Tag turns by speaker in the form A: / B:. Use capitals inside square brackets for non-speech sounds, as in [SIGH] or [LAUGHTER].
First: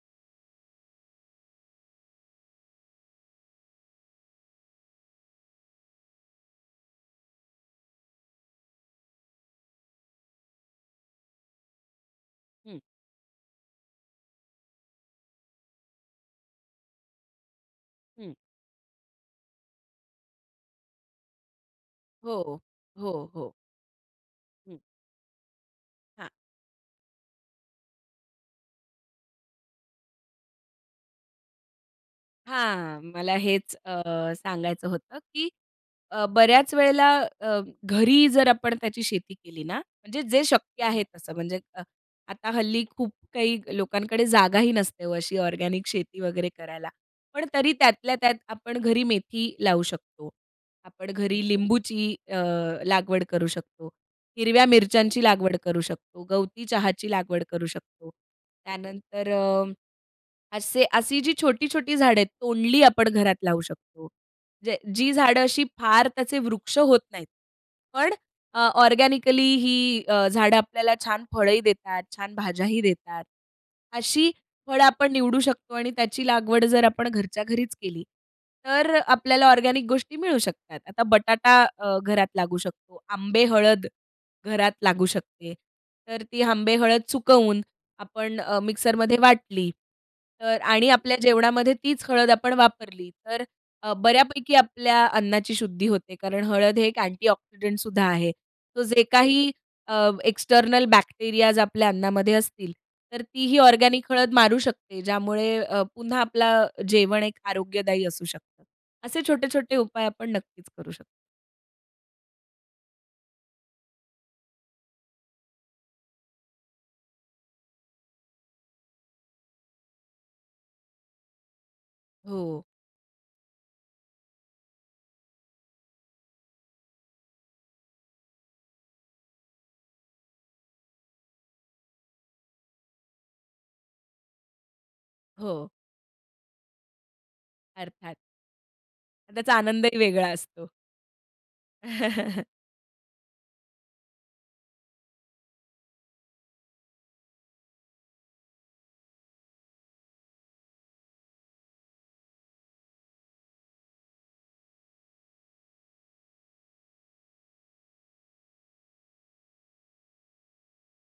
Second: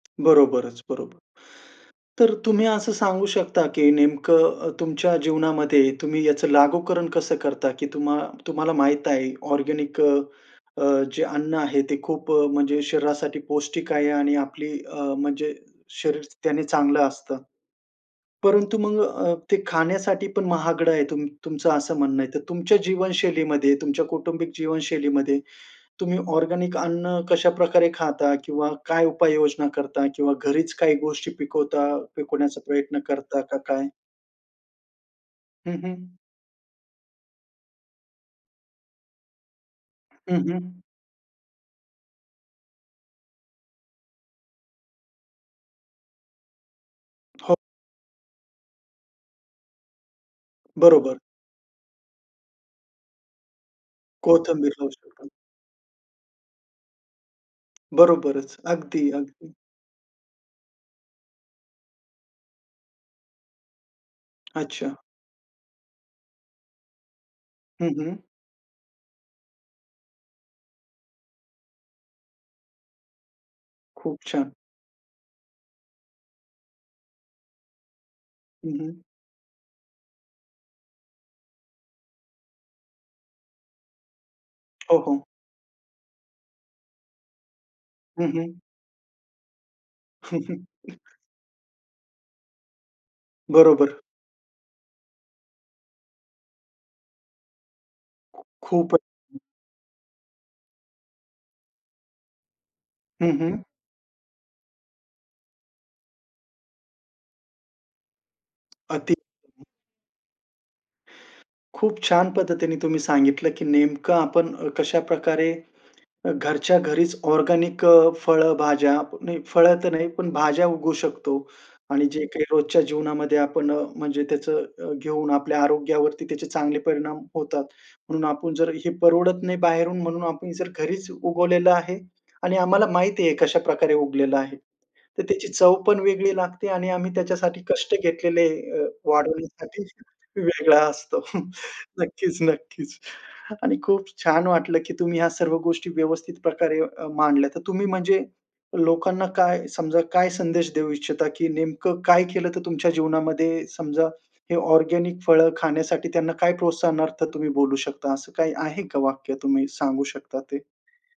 A: बरोबरच, बरोबर. तर तुम्ही असं सांगू शकता की नेमकं अ, तुमच्या जीवनामध्ये तुम्ही याचं लागूकरण कसं करता, की तुम्हा तुम्हाला माहित आहे ऑर्गेनिक अ, जे अन्न आहे ते खूप अ,
B: हं.
A: म्हणजे शरीरासाठी पौष्टिक आहे आणि आपली अ, म्हणजे शरीर त्याने चांगलं असतं.
B: हं.
A: परंतु मग अ, ते खाण्यासाठी पण महागडं आहे तुम तुमचं असं म्हणणं आहे. तर
B: हो.
A: तुमच्या
B: हो, हो.
A: जीवनशैलीमध्ये तुमच्या कौटुंबिक
B: हं.
A: जीवनशैलीमध्ये तुम्ही
B: हां.
A: ऑर्गेनिक अन्न कशाप्रकारे खाता? किंवा काय उपाययोजना करता? किंवा घरीच काही गोष्टी पिकवता, पिकवण्याचा प्रयत्न
B: हां. मला
A: करता का
B: हेच
A: काय?
B: अ, सांगायचं होतं की
A: हं, हं.
B: अ, बऱ्याच वेळेला अ, घरी जर आपण त्याची शेती केली ना म्हणजे
A: हं,
B: जे
A: हं.
B: शक्य आहे तसं म्हणजे अ, आता हल्ली खूप काही लोकांकडे जागाही नसते हो अशी ऑर्गेनिक शेती वगैरे करायला. पण
A: हो.
B: तरी त्यातल्या त्यात आपण घरी मेथी लावू शकतो. आपण
A: बरोबर.
B: घरी लिंबूची अ, लागवड करू शकतो. हिरव्या
A: कोथंबीर लावू
B: मिरच्यांची
A: शकतो.
B: लागवड करू शकतो. गवती चहाची लागवड करू शकतो.
A: बरोबरच. अगदी,
B: त्यानंतर
A: अगदी.
B: अ, असे अशी जी छोटी-छोटी झाडं आहेत, तोंडली आपण घरात लावू शकतो. म्हणजे
A: अच्छा.
B: जी झाडं अशी फार त्याचे वृक्ष होत नाहीत.
A: हं,
B: पण
A: हं.
B: अ, ऑर्गेनिकली ही अ, झाडं आपल्याला छान फळंही देतात, छान भाज्याही देतात.
A: खूप
B: अशी
A: छान.
B: फळं आपण निवडू शकतो आणि त्याची लागवड जर आपण घरच्या घरीच केली,
A: हं,
B: तर
A: हं.
B: आपल्याला ऑर्गेनिक गोष्टी मिळू शकतात. आता बटाटा अ, घरात लागू शकतो, आंबे हळद घरात
A: हो,
B: लागू
A: हो.
B: शकते. तर ती आंबे हळद सुकवून
A: हं,
B: आपण अ,
A: हं.
B: मिक्सरमध्ये वाटली. तर आणि
A: [CHUCKLES]
B: आपल्या जेवणामध्ये तीच हळद आपण वापरली तर अ,
A: बरोबर.
B: बऱ्यापैकी आपल्या अन्नाची शुद्धी होते, कारण हळद हे एक अँटीऑक्सिडंट सुद्धा आहे. तो
A: खूप आहे.
B: जे काही अ, एक्स्टर्नल बॅक्टेरियाज आपल्या अन्नामध्ये असतील तर
A: हं,
B: तीही
A: हं.
B: ऑर्गेनिक हळद मारू शकते ज्यामुळे अ, पुन्हा आपलं जेवण एक आरोग्यदायी असू शकतं.
A: अति.
B: असे छोटे-छोटे उपाय आपण नक्कीच करू शकतो.
A: खूप छान पद्धतीने तुम्ही सांगितलं, की नेमकं आपण अ, कशाप्रकारे घरच्या घरीच ऑर्गेनिक अ, फळंभाज्या. नाही, फळं तर नाही, पण भाज्या उगवू शकतो. आणि जे काही
B: हो.
A: रोजच्या जीवनामध्ये आपण अ, म्हणजे त्याचं घेऊन आपल्या आरोग्यावरती त्याचे चांगले परिणाम होतात. म्हणून आपण जर हे परवडत नाही बाहेरून म्हणून आपण जर घरीच उगवलेलं आहे आणि आम्हाला माहिती आहे कशाप्रकारे उगलेलं आहे. तर त्याची
B: हो.
A: चव पण वेगळी लागते आणि आम्ही त्याच्यासाठी कष्ट
B: अर्थात.
A: घेतलेले अ,
B: त्याचा
A: वाढवण्यासाठी
B: आनंदही वेगळा असतो.
A: वेगळा असतो. [CHUCKLES] नक्कीच,
B: [CHUCKLES]
A: नक्कीच. आणि खूप छान वाटलं की तुम्ही ह्या सर्व गोष्टी अ, व्यवस्थित प्रकारे मांडल्या तर तुम्ही म्हणजे लोकांना काय समजा काय संदेश देऊ इच्छिता की नेमकं काय केलं तर तुमच्या जीवनामध्ये समजा हे ऑर्गेनिक फळं खाण्यासाठी त्यांना काय प्रोत्साहनार्थ तुम्ही बोलू शकता असं काही आहे का वाक्य तुम्ही सांगू शकता ते?